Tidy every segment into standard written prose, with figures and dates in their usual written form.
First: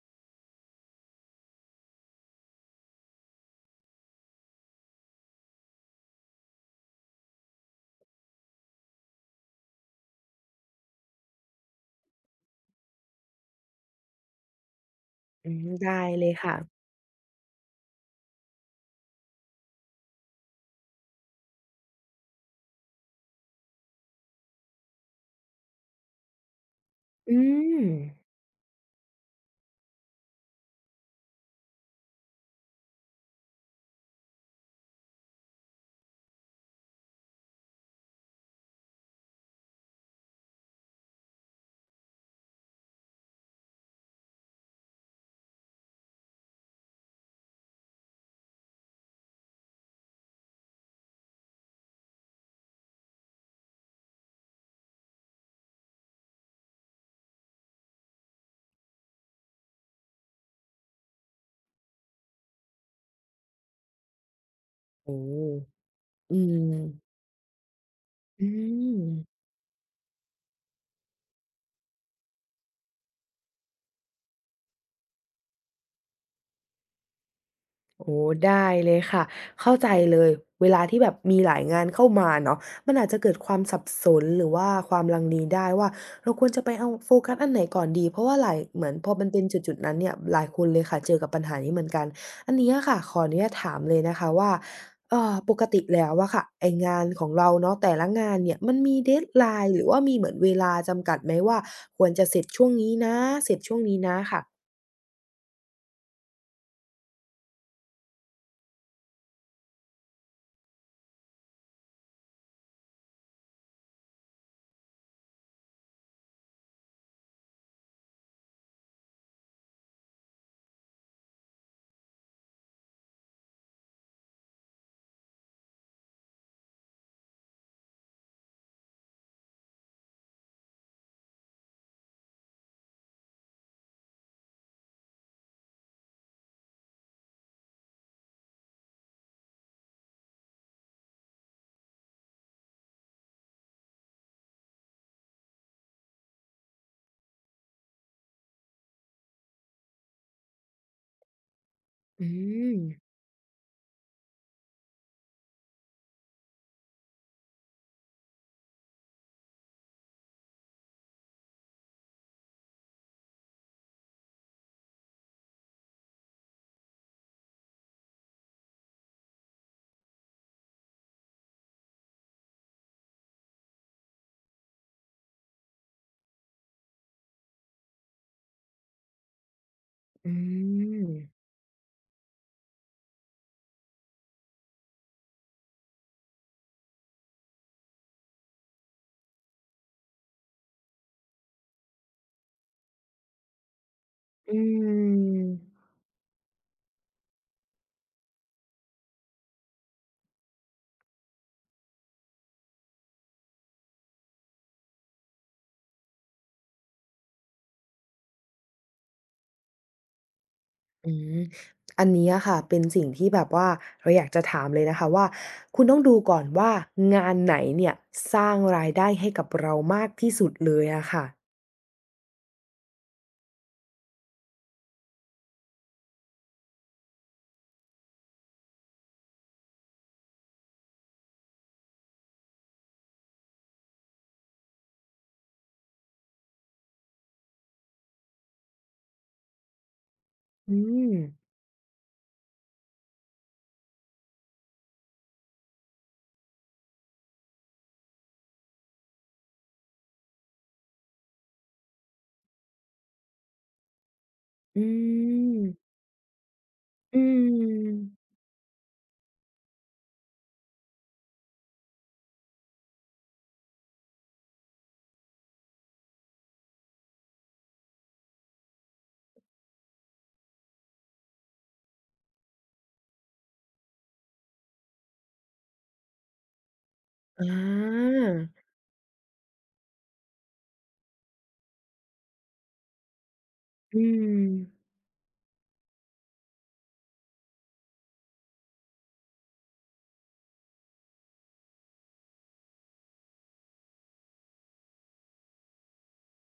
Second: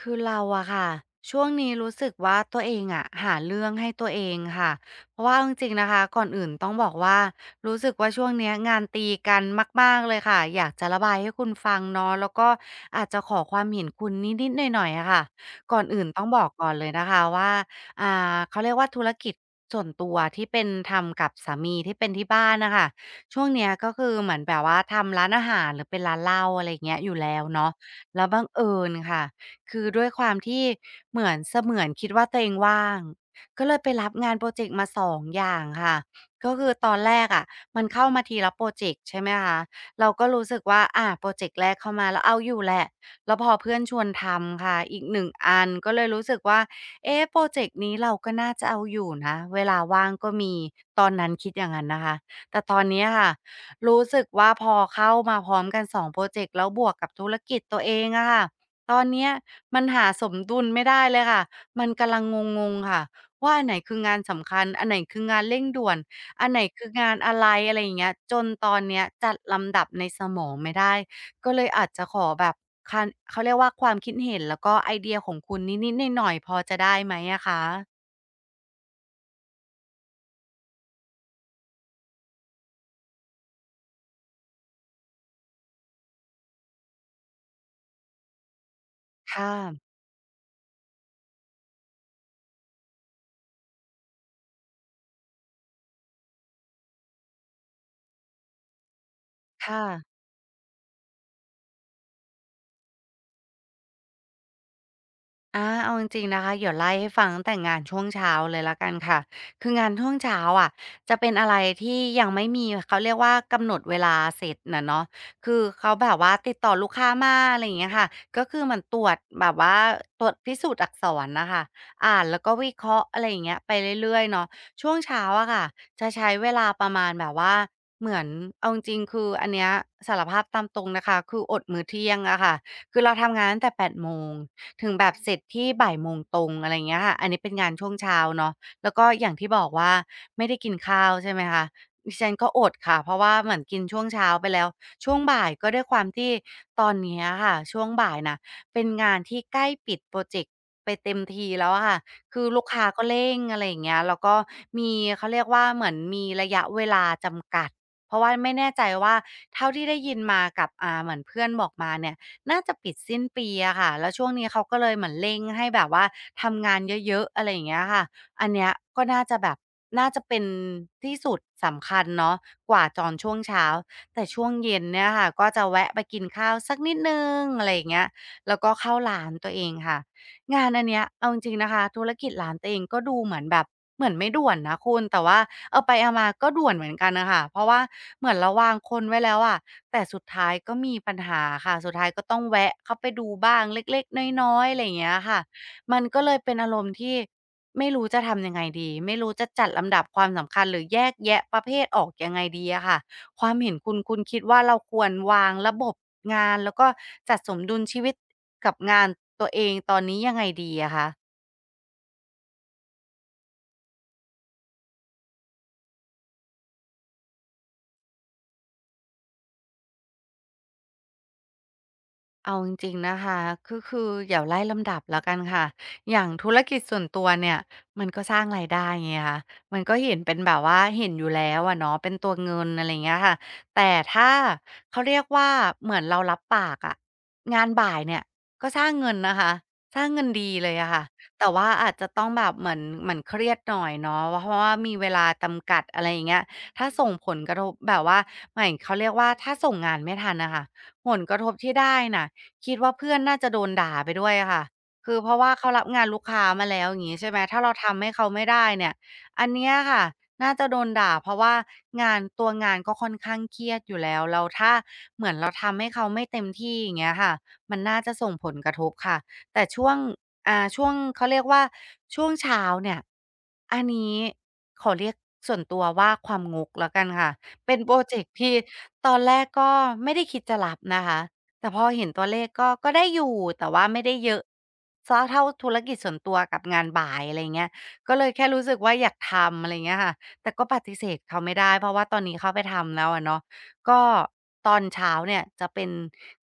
คือเราอะค่ะช่วงนี้รู้สึกว่าตัวเองอะหาเรื่องให้ตัวเองค่ะเพราะว่าเอาจริงๆนะคะก่อนอื่นต้องบอกว่ารู้สึกว่าช่วงเนี้ยงานตีกันมากๆเลยค่ะอยากจะระบายให้คุณฟังเนาะแล้วก็อาจจะขอความเห็นคุณนิดๆหน่อยๆอะค่ะอืมก่อนได้อื่นต้อเลงยบอกค่ะ ก่อนเลยนะคะว่าเขาเรียกว่าธุรกิจส่วนตัวที่เป็นทำกับสามีที่เป็นที่บ้านนะคะช่วงเนี้ยก็คือเหมือนแบบว่าทำร้านอาหารหรือเป็นร้านเหล้าอะไรอย่างเงี้ยอยู่แล้อืวเนาะแล้มวบังเอิญค่ะ คือด้วยความที่เหมือนเสมือนคิดว่าตัวเองว่างก็เลยไปรับงานโพรเจกต์มา2องอย่างค่ะก็คือตอนแรกอะมันเข้ามาทีละโพรเจกต์ใช่ไหมคะเราก็รู้สึกว่าอาโพรเจกต์แรกเข้ามาแล้วเอาอยู่แหละแล้วพอเพื่อนชวนทำค่ะอีกหนึ่งอันก็เลยรู้สึกว่าเอ๊ะโพรเจกต์นี้เราก็น่าจะเอาอยู่นะเวลาว่างก็มีตอนนั้นคิดอย่างนั้นนะคะแต่ตอนเนี้ยค่ะรู้สึกว่าพอเข้ามาพร้อมกันสองโพรเจกต์แล้วบวกกับธุรกิจตัวเองอะค่ะ ตอนเนี้ยมันหาสมดุลไม่ได้เลยค่ะ มันกำลังงงๆค่ะว่าอันไหนคืองานสำคัญอันไหนคืโอ้องานเร่งด่วนอือันไหนคืองามนอะไรอะไรอย่างเงี้ยจนอืตอนม เนี้ยจัดลำดับในสมองไม่ได้ก็เลยอาจจะขอแบบคันเขาเรียกว่าความคิดเห็นแล้วก็ไอเดียของคุณนิดๆหน่อยๆพอจะได้ไหมอะคะโอ้ได้เลยค่ะเข้าใจเลยเวลาที่แบบมีหลายงานเข้ามาเนาะมันอาจจะเกิดความสับสนหรือว่าความลังเลได้ว่าเราควรจะไปเอาโฟกัสอันไหนก่อนดีเพราะว่าหลายเหมือนพอมันเป็นค่ะจุดๆนั้นเนี่ยหลายคนเลยค่ะเจอกับปัญหานี้เหมือนกันอันเนี้ยค่ะขออนุญาตถามเลยนะคะว่าปกติแล้วอะค่ะไอ้งานของเราเนาะแต่ละงานเนี่ยมันมี deadline หค่ะ รือว่ามีเหมือนเวลาจำกัดไหมว่าควรจะเสร็จช่วงนี้นะเสร็จช่วงนี้นะค่ะอาเอาจริงๆนะคะเดี๋ยวไล่ให้ฟังตั้งแต่งานช่วงเช้าเลยแล้วกันค่ะคืองานช่วงเช้าอะจะเป็นอะไรที่ยังไม่มีเขาเรียกว่ากำหนดเวลาเสร็จน่ะเนาะคือเขาแบบว่าติดต่อลูกค้ามาอะไรอย่างเงี้ยค่ะ ก็คือเหมือนตรวจแบบว่าตรวจพิสูจน์อักษรน่ะค่ะอ่านแล้วก็วิเคราะห์อะไรอย่างเงี้ยไปเรื่อยๆเนาะช่วงเช้าอะค่ะจะใช้เวลาประมาณแบบว่าเหมือนเอาจริงๆคืออันเนี้ยสารภาพตามตรงนะคะคืออดมื้อเที่ยงอะค่ะคือเราทำงานตั้งแต่แปดโมง ถึงแบบเสร็จที่บ่ายโมงตรงอะไรเงี้ยค่ะอันนี้เป็นงานช่วงเช้าเนาะแล้วก็อย่างที่บอกว่าไม่ได้กินข้าวใช่ไหมคะดิฉันก็อดค่ะเพราะว่าเหมือนกินช่วงเช้าไปแล้วช่วงบ่ายก็ด้วยความที่ตอนเนี้ยค่ะ ช่วงบ่ายน่ะเป็นงานที่ใกล้ปิดพรอเจกต์ไปเต็มทีแล้วอะค่ะอืคือลูกมค้าก็เร่งอะไรอย่างเงี้ยแล้วก็มีเขาเรียกว่าเหมือนมีระยะเวลาจำกัดเพราะว่าไม่แน่ใจว่าเท่าที่ได้ยินมากับเหมือนเพื่อนบอกมาเนี่ย น่าจะปิดสิ้นปีอะค่ะแล้วช่วงนี้เขาก็เลยเหมือนเร่งให้แบบว่าทำงานเยอะๆอะไรอย่างเงี้ยค่ะอันเนี้ยก็น่าจะแบบน่าจะเป็นที่สุดสำคัญเนาะกว่าตอนช่วงเช้าแต่ช่วงเย็นเนี่ยค่ะก็จะแวะไปกินข้าวสักนิดหนึ่งอะไรอย่างเงี้ยแล้วก็เข้าร้านตัวเองค่ะ อืงานอันเนี้ยเอาจม ริงๆนะคะธุรกิจร้านตัวเองก็ดูเหมือนแบบเหมือนไม่ด่วนนะคุณแต่ว่าเอาไปเอามาก็ด่วนเหมือนกันนะคะเพราะว่าเหมือนเราวางคนไว้แล้วอะแต่สุดท้ายก็มีปัญหาค่ะสุดท้ายก็ต้องแวะเข้าไปดูบ้างเล็กๆน้อือยๆอะไรอย่างเงี้ยค่ะมมันก็เลยเป็นอารมณ์ที่ไม่รู้จะทำยังไงดีไม่รู้จะจัดลำดับความสำคัญหรือแยกแยะประเภทออกยังไงดีอะค่ะ ความเห็นคุณคุณคิดว่าเราควรวางระบบงานแล้วก็จัดสมดุลชีวิตกับงานตัวเองตอนนี้ยังไงดีอะคะ อืมอันนี้อะค่ะเป็นสิ่งที่แบบว่าเราอยากจะถามเลยนะคะว่าคุณต้องดูก่อนว่างานไหนเนี่ยสร้างรายได้ให้กับเรามากที่สุดเลยอะค่ะเอาจริงๆนะคะก็คือเย่๋ยวไล่ลำดับแล้วกันค่ะ อย่างธุรกิจส่วนตัวเนี่ยมันก็สร้างรายได้ไงคะมันก็เห็นเป็นแบบว่าเห็นอยู่แล้วอะเนาะเป็นตัวเงินอะไร่าเงี้ยค่ะแต่ถ้าเขาเรียกว่าเหมือนเรารับปากอะงานบ่ายเนี่ยก็สร้างเงินนะคะสร้างเงินดีเลอืยอะค่ะม แต่ว่าอาจจะต้องแบบเหมือนเครียดหน่อยเนาะเพราะว่ามีเวลาจำกัดอะไรอย่างเงี้ยถ้าส่งผลกระทบแบบว่าหมายเขาเรียกว่าถ้าส่งงานไม่ทันนะคะผลกระทบที่ได้น่ะ คิดว่าเพื่อนน่าจะโดนด่าไปด้วยอะค่ะอืคือเพราะว่าเขารับม งานลูกค้ามาแล้วอย่างงี้อืใช่ไหมถ้าเรามทำให้เขาไม่ได้เนี่ยอันเนี้ยค่ะน่าจะโดนด่าเพราะว่างานตัวงานก็ค่อนข้างเครียดอยู่แล้วแล้วถ้าเหมือนเราทำให้เขาไม่เต็มที่อย่างเงี้ยค่ะมันน่าจะส่งผลกระทบค่ะแต่ช่วงช่วงเขาเรียกว่าช่วงเช้าเนี่ยอันนี้ขอเรียกส่วนตัวว่าความงกแล้วกันค่ะอาเป็นพรอเจกต์ที่ตอนแรกก็ไม่ได้คิดจะรับนะคะ แต่พอเห็นตัวเลขก็ได้อยู่แต่ว่าอืไม่ได้เยม อะเสียเท่าธุรกิจส่วนตัวกับงานบ่ายอะไรเงี้ยก็เลยแค่รู้สึกว่าอยากทำอะไรเงี้ยค่ะแต่ก็ปฏิเสธเขาไม่ได้เพราะว่าตอนนี้เขาไปทำแล้วอะเนาะก็ตอนเช้าเนี่ยจะเป็น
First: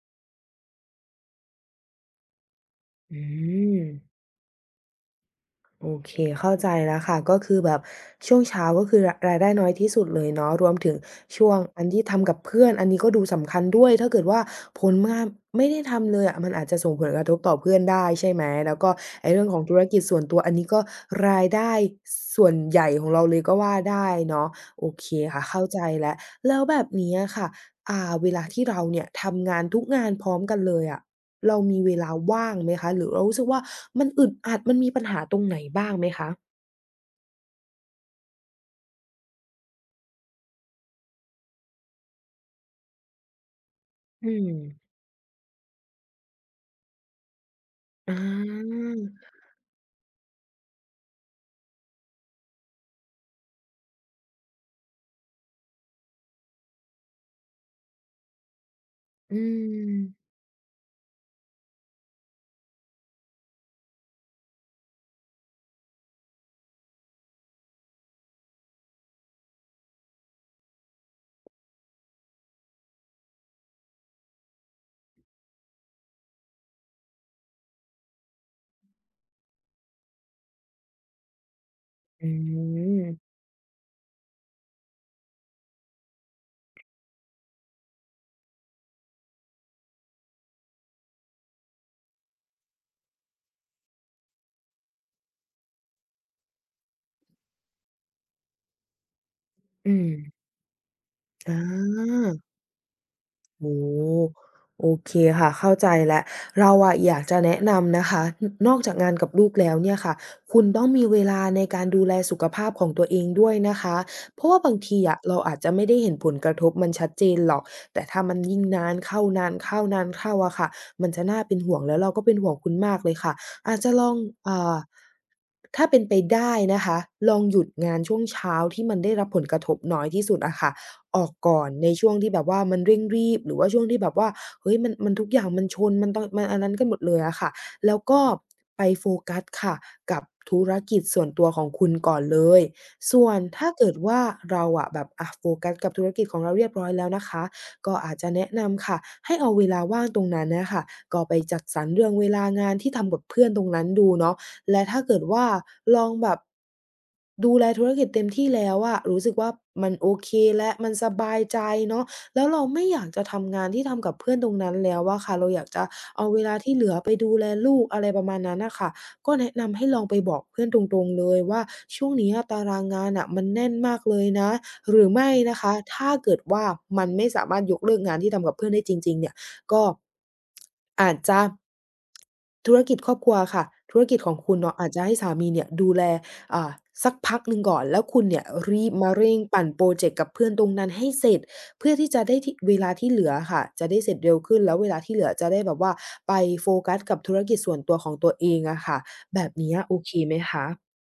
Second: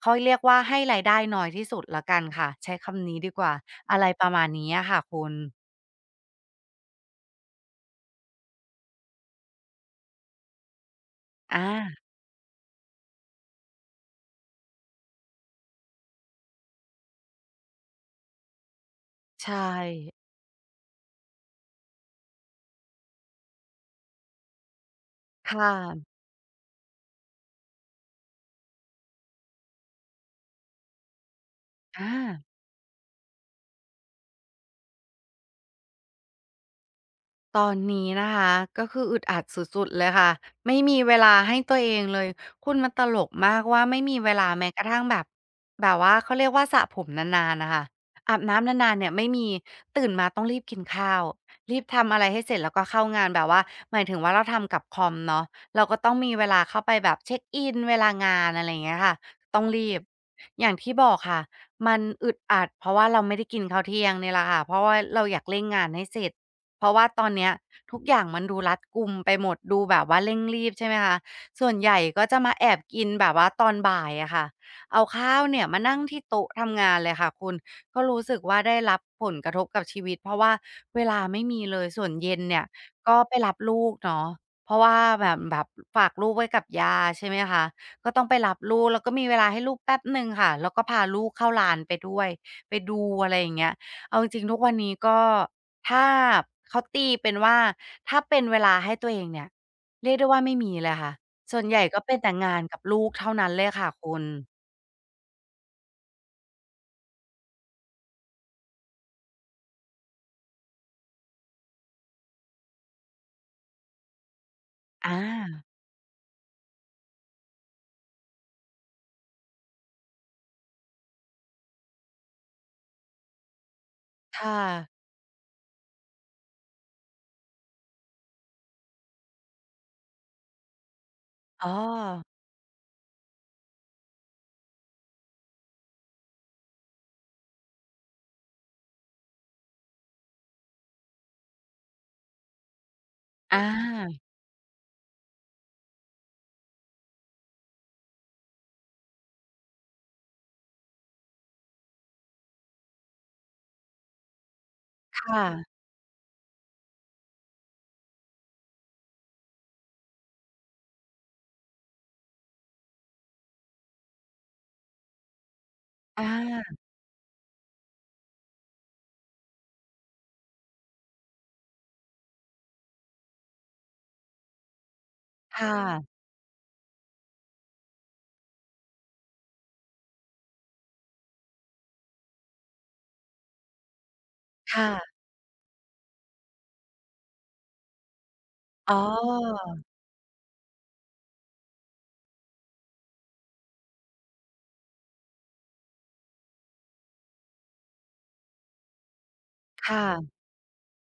เขาเรียกว่าให้รายได้น้อยที่สุดแล้วกันค่ะใช้คำนี้อืดีกว่าม อะไรประมาณนี้อะค่ะคุณโอเคเข้าใจแล้วค่ะก็คือแบบช่วงเช้าก็คือรายได้น้อยที่สุดเลยเนาะรวมถึงช่วงอาอันที่ทำกับเพื่อนอันนี้ก็ดูสำคัญด้วยถ้าเกิดว่าผลงานไม่ได้ทำเลยอะมันอาจจะส่งผลกระทบต่อเพื่อนได้ใช่ไหมแล้วก็ไอ้เรื่องของใช่ธุรกิจส่วนตัวอันนี้ก็รายได้ส่วนใหญ่ของเราเลยก็ว่าได้เนาะโอเคค่ะเข้าค่ะใจแล้วแล้วแบบนี้อะค่ะอ่าเวลาที่เราเนี่ยทำงานทุกงานพร้อมกันเลยอะ เรามีเวอา ลาว่างไหมคะหรือเรารู้สึกว่ามันอึดอัดมันมีปัญหาตรงไหนบ้างไหมคะตอนนี้นะคะก็คืออึดอัดสุดๆเลยค่ะไม่มีเวลาให้ตัวเองเลยคุณมันตลกมากว่าไม่มีอืเวลามแม้กระทั่งแบบว่าเขาเรียกว่าสระผมนานๆน่ะค่ะออาบน้ำานานๆเนี่ยไม่มีตื่นมาต้องรีบกินข้าวรีบทำอะไรให้เสร็จแล้วก็เข้างานแบบว่าหมายถึงว่าเราทำกับคอมเนาะเราก็ต้องมีเวลาเข้าไปแบบเช็กอินเวลางานอะไรอย่างเงี้ยค่ะอืต้องรีบมอย่างที่บอกค่ะมันอึดอัดเพราะว่าเราไม่ได้กินข้าวเที่ยงเนี่ยแหละค่ะเพราะว่าเราอยากเร่งงานให้เสร็จ เพราะว่าตอนเนี้ยทุกอย่างมันดูรัดกุมไปหมดดูแบบว่าเร่งรีบใช่ไหมคะส่วนใหญ่ก็จะมาแอบกินแบบว่าตอนบ่ายอะค่ะเอาข้าวเนี่ยมานั่งที่โต๊ะทำงานเลยค่ะคุณก็รู้สึกว่าได้รับผลกระทบกับชีวิตเพราะว่าเวลาไม่มีเลยส่วนอืเย็นเนี่ยก็มไปรับลูกเนาะเพราะว่าแบบฝากลูกไว้กับย่าใช่ไหมคะก็ต้องไปรับลูกแล้วก็มีเวลาให้ลูกแป๊บหนึ่งค่ะแล้วก็พาลูกเข้าลานไปด้วยไปดูอะไรอย่างเงี้ยเอาจริงๆทุกวันนี้ก็ ถ้าเขาตีเป็นว่าถ้าเป็นเวลาให้ตัวเองเนี่ยอืมเรียกได้ว่าไม่มีเลยค่ะส่อา วนใหญ่ก็เป็นแต่งานกับลูกเท่านั้นเลยโอ้ค่ะคุณโอเคค่ะเข้าใจแล้วเราอะอยากจะแนะนำนะคะนอกจากงานกับลูกแล้วเนี่ยค่ะคุณต้องมีเวลาในการดูแลสุขภาพของตัวเองด้วยนะคะเพราะว่าบางทีอาอะเราอาจจะไม่ได้เห็นผลกระทบมันชัดเจนหรอกแต่ถ้ามันยิ่งนานเข้านานเข้านานเข้าอะค่ะมันจะน่าเป็นห่วงแล้วเราก็เป็นห่วงคุณมากเลยค่ะอาจจะลองค่ะอ่าถ้าเป็นไปได้นะคะลองหยุดงานช่วงเช้าที่มันได้รับผลกระทบน้อยที่สุดอะค่ะ ออกก่ออ๋อนในช่วงที่แบบว่ามันเร่งรีบหรือว่าช่วงที่แบบว่าเฮ้ยมันทุกอย่างมันชนมันต้องมันอันนั้นกันหมดเลยอะค่ะแล้วก็ไปโฟกัสค่ะกับธุรกิจส่วนตัวของคุณก่อนเลยส่วนอาถ้าเกิดว่าเราอะแบบอะโฟกัสกับธุรกิจของเราเรียบร้อยแล้วนะคะก็อาจจะแนะนำค่ะให้เอาเวลาว่างตรงนั้นน่ะค่ะก็ไปจัดสรรเรื่องเวลางานที่ทำกับเพื่อนตรงนั้นดูเนาะ และถ้าเกิดค่ะว่าลองแบบดูแลธุรกิจเต็มที่แล้วอะรู้สึกว่ามันโอเคแล้วมันสบายใจเนาะแล้วเราไม่อยากจะทำงานที่ทำกับเพื่อนตรงนั้นแล้วอะค่ะเราอยากจะอเอาเวลาที่าเหลือไปดูแลลูกอะไรประมาณนั้นน่ะค่ะก็แนะนำให้ลองไปบอกเพื่อนตรงๆเลยว่าช่วงนี้อะตารางงานน่ะมันแน่นมากเลยนะหรือไม่นะค่คะถ้าะเกิดว่ามันไม่สามารถยกเลิกงานที่ทำกับเพื่อนได้จริงๆเนี่ย ก็อาจจะธุรกิจครอบครัวอะค่ะธุรกิจของคุณเนาะอาจจะให้ค่ะสามีเนี่ยดูแลอ่าสักพักหนึ่งก่อนแล้วคุณเนี่ยรีอ๋บอมาเร่งปั่นพรอเจกต์กับเพื่อนตรงนั้นให้เสร็จเพื่อที่จะได้ที่เวลาที่เหลืออะค่ะจะได้เสร็จเร็วขึ้นแล้วเวลาที่เหลือจะได้แบบว่าไปโฟกัสกับธุรกิจส่วนตัวของตัวเองอะค่ะแบบเนี้ยคโอเคไหม่ะ คะ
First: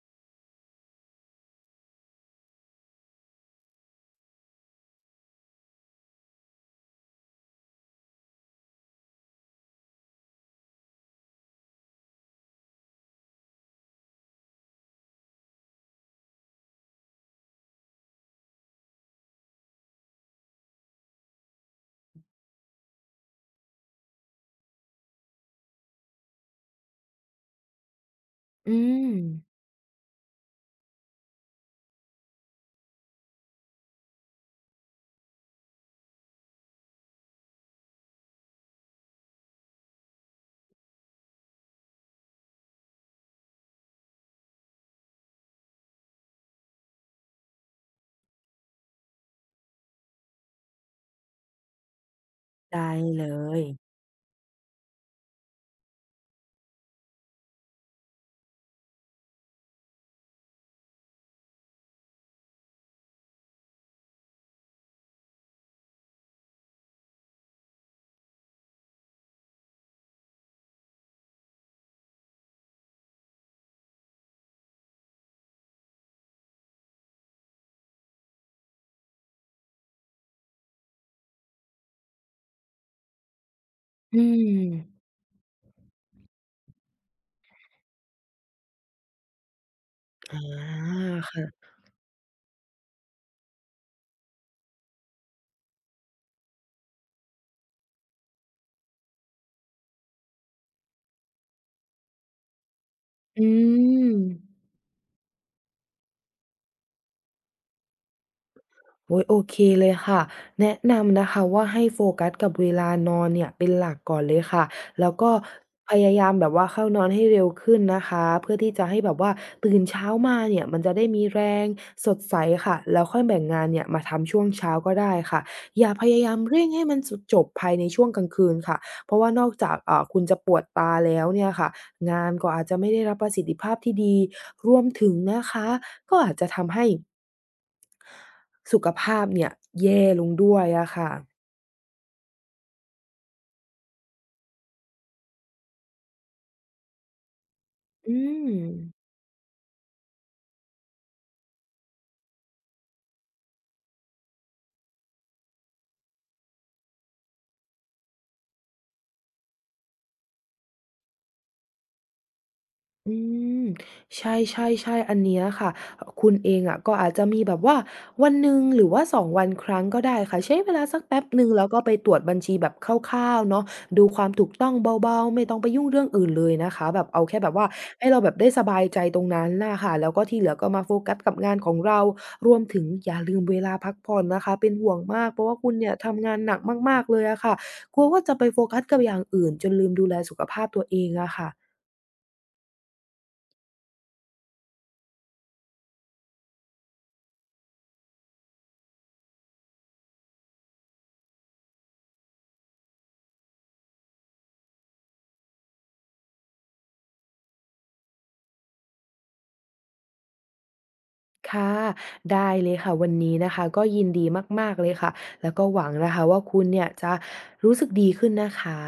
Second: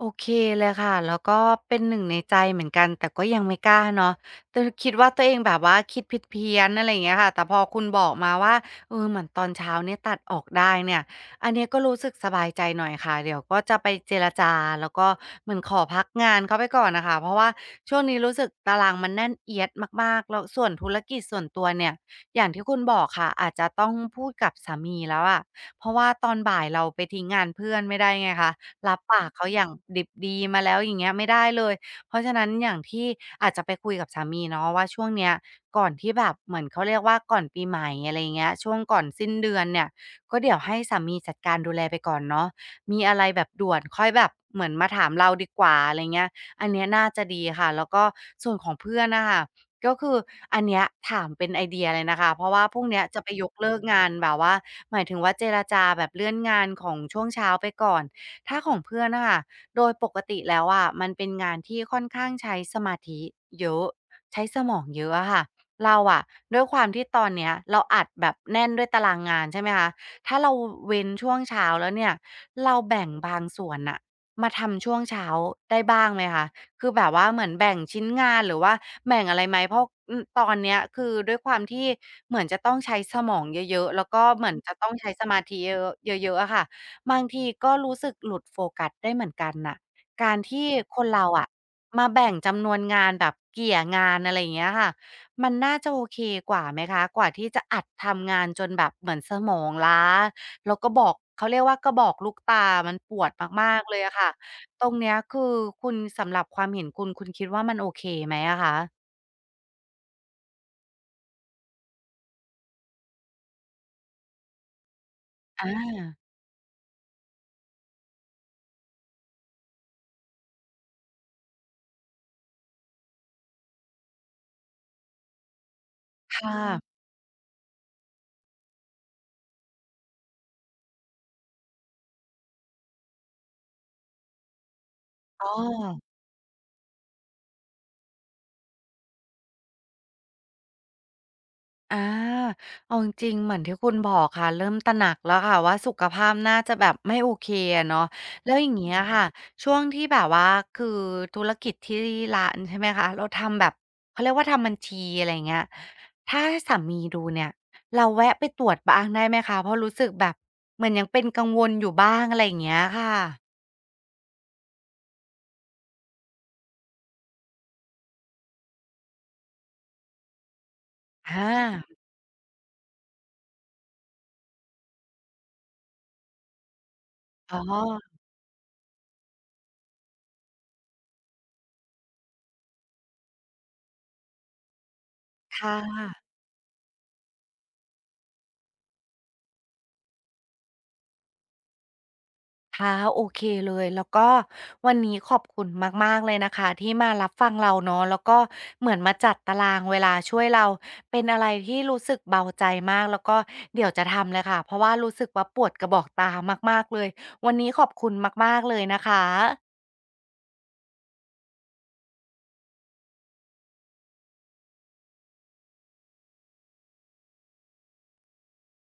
โอเคเลยค่ะแล้วก็เป็นหนึ่งในใจเหมือนกันแต่ก็ยังไม่กล้าเนาะแต่คิดว่าตัวเองแบบว่าคิดผิดเพี้ยนอะไรอย่างเงี้ยค่ะแต่พอคุณบอกมาว่าเออเหมือนตอนเช้าเนี่ยตัดออกได้เนี่ยอันเนี้ยก็รู้สึกสบายใจหน่อยค่ะเดี๋ยวก็จะไปเจรจาแล้วก็เหมือนขอพักงานเขาไปก่อนน่ะค่ะเพราะว่าช่วงนี้รู้สึกตารางมันแน่นเอียดมากๆแล้วส่วนธุรกิจส่วนตัวเนี่ยอย่างที่คุณบอกค่ะอาจจะต้องพูดกับสามีแล้วอะเพราะว่าตอนบ่ายเราไปทิ้งงานเพื่อนไม่ได้ไงคะ อืรับมปากเขาอย่างดิบดีมาแล้วอย่างเงี้ยไม่ได้เลยเพราะฉะนั้นอย่างที่อาจจะไปคุยกับสามีเนาะว่าช่วงเนี้ยก่อนที่แบบเหมือนเขาเรียกว่าก่อนปีใหม่อะไรเงี้ยช่วงก่อนสิ้นเดือนเนี่ยก็เดี๋ยวให้สามีจัดการดูแลไปก่อนเนาะมีอะไรแบบด่วนค่อยแบบเหมือนมาถามเราดีกว่าอะไรเงี้ยอันเนี้ยน่าจะดีค่ะแล้วก็ส่วนของเพื่อนนะคะก็คืออันเนี้ยถามเป็นไอเดียเลยนะคะเพราะว่าพรุ่งได้เนี้ยจะเลไปยกยเลิกงานแบบว่าหมายถึงว่าเจรจาแบบเลื่อนงานของช่วงเช้าไปก่อน ถ้าของเพื่อนนะคะโดยปกติแล้วอะมันเป็นงานที่ค่อนข้างใช้สมาธิเยอะใช้สมองเยอะอะค่ะเราอะด้วยความที่ตอนเนี้ยเราอัดแบบแน่นด้วยตารางงานใช่ไหมคะถ้าเราเว้นช่วงเช้าแล้วเนี่ยเราแบ่งบางส่วนน่ะมาทำช่วงเช้าได้บ้างไหมคะคือแบบว่าเหมือนแบ่งชิ้นงานหรือว่าแบ่งอะไรไหมเพราะอืมตอนเนี้ยคือด้วยความที่เหมือนจะต้องใช้สมองเยอะๆแล้วอืก็เหมือนจะต้องใช้มสมาธิเยอะๆเยอะๆอะค่ะ บางทีก็รู้สึกหลุดโฟกัสได้เหมือนกันน่ะการอาที่คนเราอะค่ะมาแบ่งจำนวนงานแบบเกี่ยงานอะไรอย่างเงี้ยค่ะมันน่าจะโอเคกว่าไหมคะกว่าที่จะอัดทำงานจนแบบเหมือนสมองล้าแล้วก็บอกเขาเรียกว่ากระบอกลูกตามันปวดอืมากๆเลยอะค่ะม ตรงเนี้ยคือคุณสำหรับความเห็นคุณคิดว่ามันโอเคไหมอะคะโอ๊ยโอเคเลยค่ะแนะนำนะคะว่าให้โฟกัสกับเวลานอนเนี่ยเป็นหลักก่อนเลยค่ะแล้วก็อพยาายามแบบว่าเข้านอนให้เร็วขึ้นนะคะเพื่อที่จะให้แบบว่าตื่นเช้ามาเนี่ยมันจะได้มีแรงสดใสค่ะแล้วค่อยแบ่งงานเนี่ยมาทำช่วงเช้าก็ได้ค่ะอย่าพยายามค่ะเร่งให้มันสุดจบภายในช่วงกลางคืนค่ะเพราะว่านอกจากคุณจะปวดตาแล้วเนี่ยค่ะงานก็อาจจะไม่ได้รับประสิทธิภาพที่ดีรวมถึงนะอ้อ คะก็อาจจะทำให้ สุขภาพเนี่ยแย่ลงด้วยอะค่ะอาเอาจริงๆเหมือนที่คุณบอกค่ะเริ่มตระหนักแล้วค่ะว่าสุขภาพน่าจะแบบไม่โอเคอะเนาะอืม แล้วอย่างเงี้ยค่ะช่วงที่แบบว่าคือธุรกิจที่ร้านใช่ไหมคะเราทำแบบเขาเรียกว่าทำบัญชีอะไรอย่างเงี้ยถ้าให้สามีดูเนี่ยเราแวะไปตรวจบ้างได้ไหมคะเพราะรู้สึกแบบเหมือนยังเป็นกังวลอยู่บ้างอะไรอย่างเงี้ยค่ะอืมใช่ๆๆอันเนี้ยค่ะอคุณเองอะก็อาจจะมีแบบว่าวันหนึ่งหรือว่าสองวันครั้งก็ได้ค่ะใช้เวลาสักแป๊บอหนึ่งแล้วก็ไปาตรวจบัญชีแบบคร่าวๆเนาะดูความถูกต้องเบาๆไม่ต้องไปยุ่งเรื่องอื่นเลยนะคะแบบเอาแค่แบอ๋บอว่าให้เราแบบได้สบายใจตรงนั้นน่ะค่ะแล้วก็ที่เหลือก็มาโฟกัสกับงานของเรารวมถึงอย่าลืมเวลาพักผ่อนนะคะเป็นห่วงมากเพราะว่าคุค่ณเนี่ยทำะ งานหนักมากๆเลยอะค่ะกลัวว่าจะไปโฟกัสกับอย่างอื่นจนลืมดูแลสุขภาพตัวเองอะค่ะ ค่ะโอเคเลยแล้วก็วันนี้ขอบคุณมากๆเลยนะคะที่มารับฟังเราเนาะแล้วก็เหมือนมาจัดตารางเวลาช่วยเราเป็นอะไรที่รู้สึกเบาใจมากแล้วก็เดี๋ยวจะทำเลยค่ะเพราะว่ารู้สึกว่าปวดกระบอกตามากๆเลยวันนี้ขอบคุณมากๆเลยนะคะค่ะได้เลยค่ะวันนี้นะคะก็ยินดีมากๆเลยค่ะแล้วก็หวังนะคะว่าคุณเนี่ยจะรู้สึกดีขึ้นนะคะ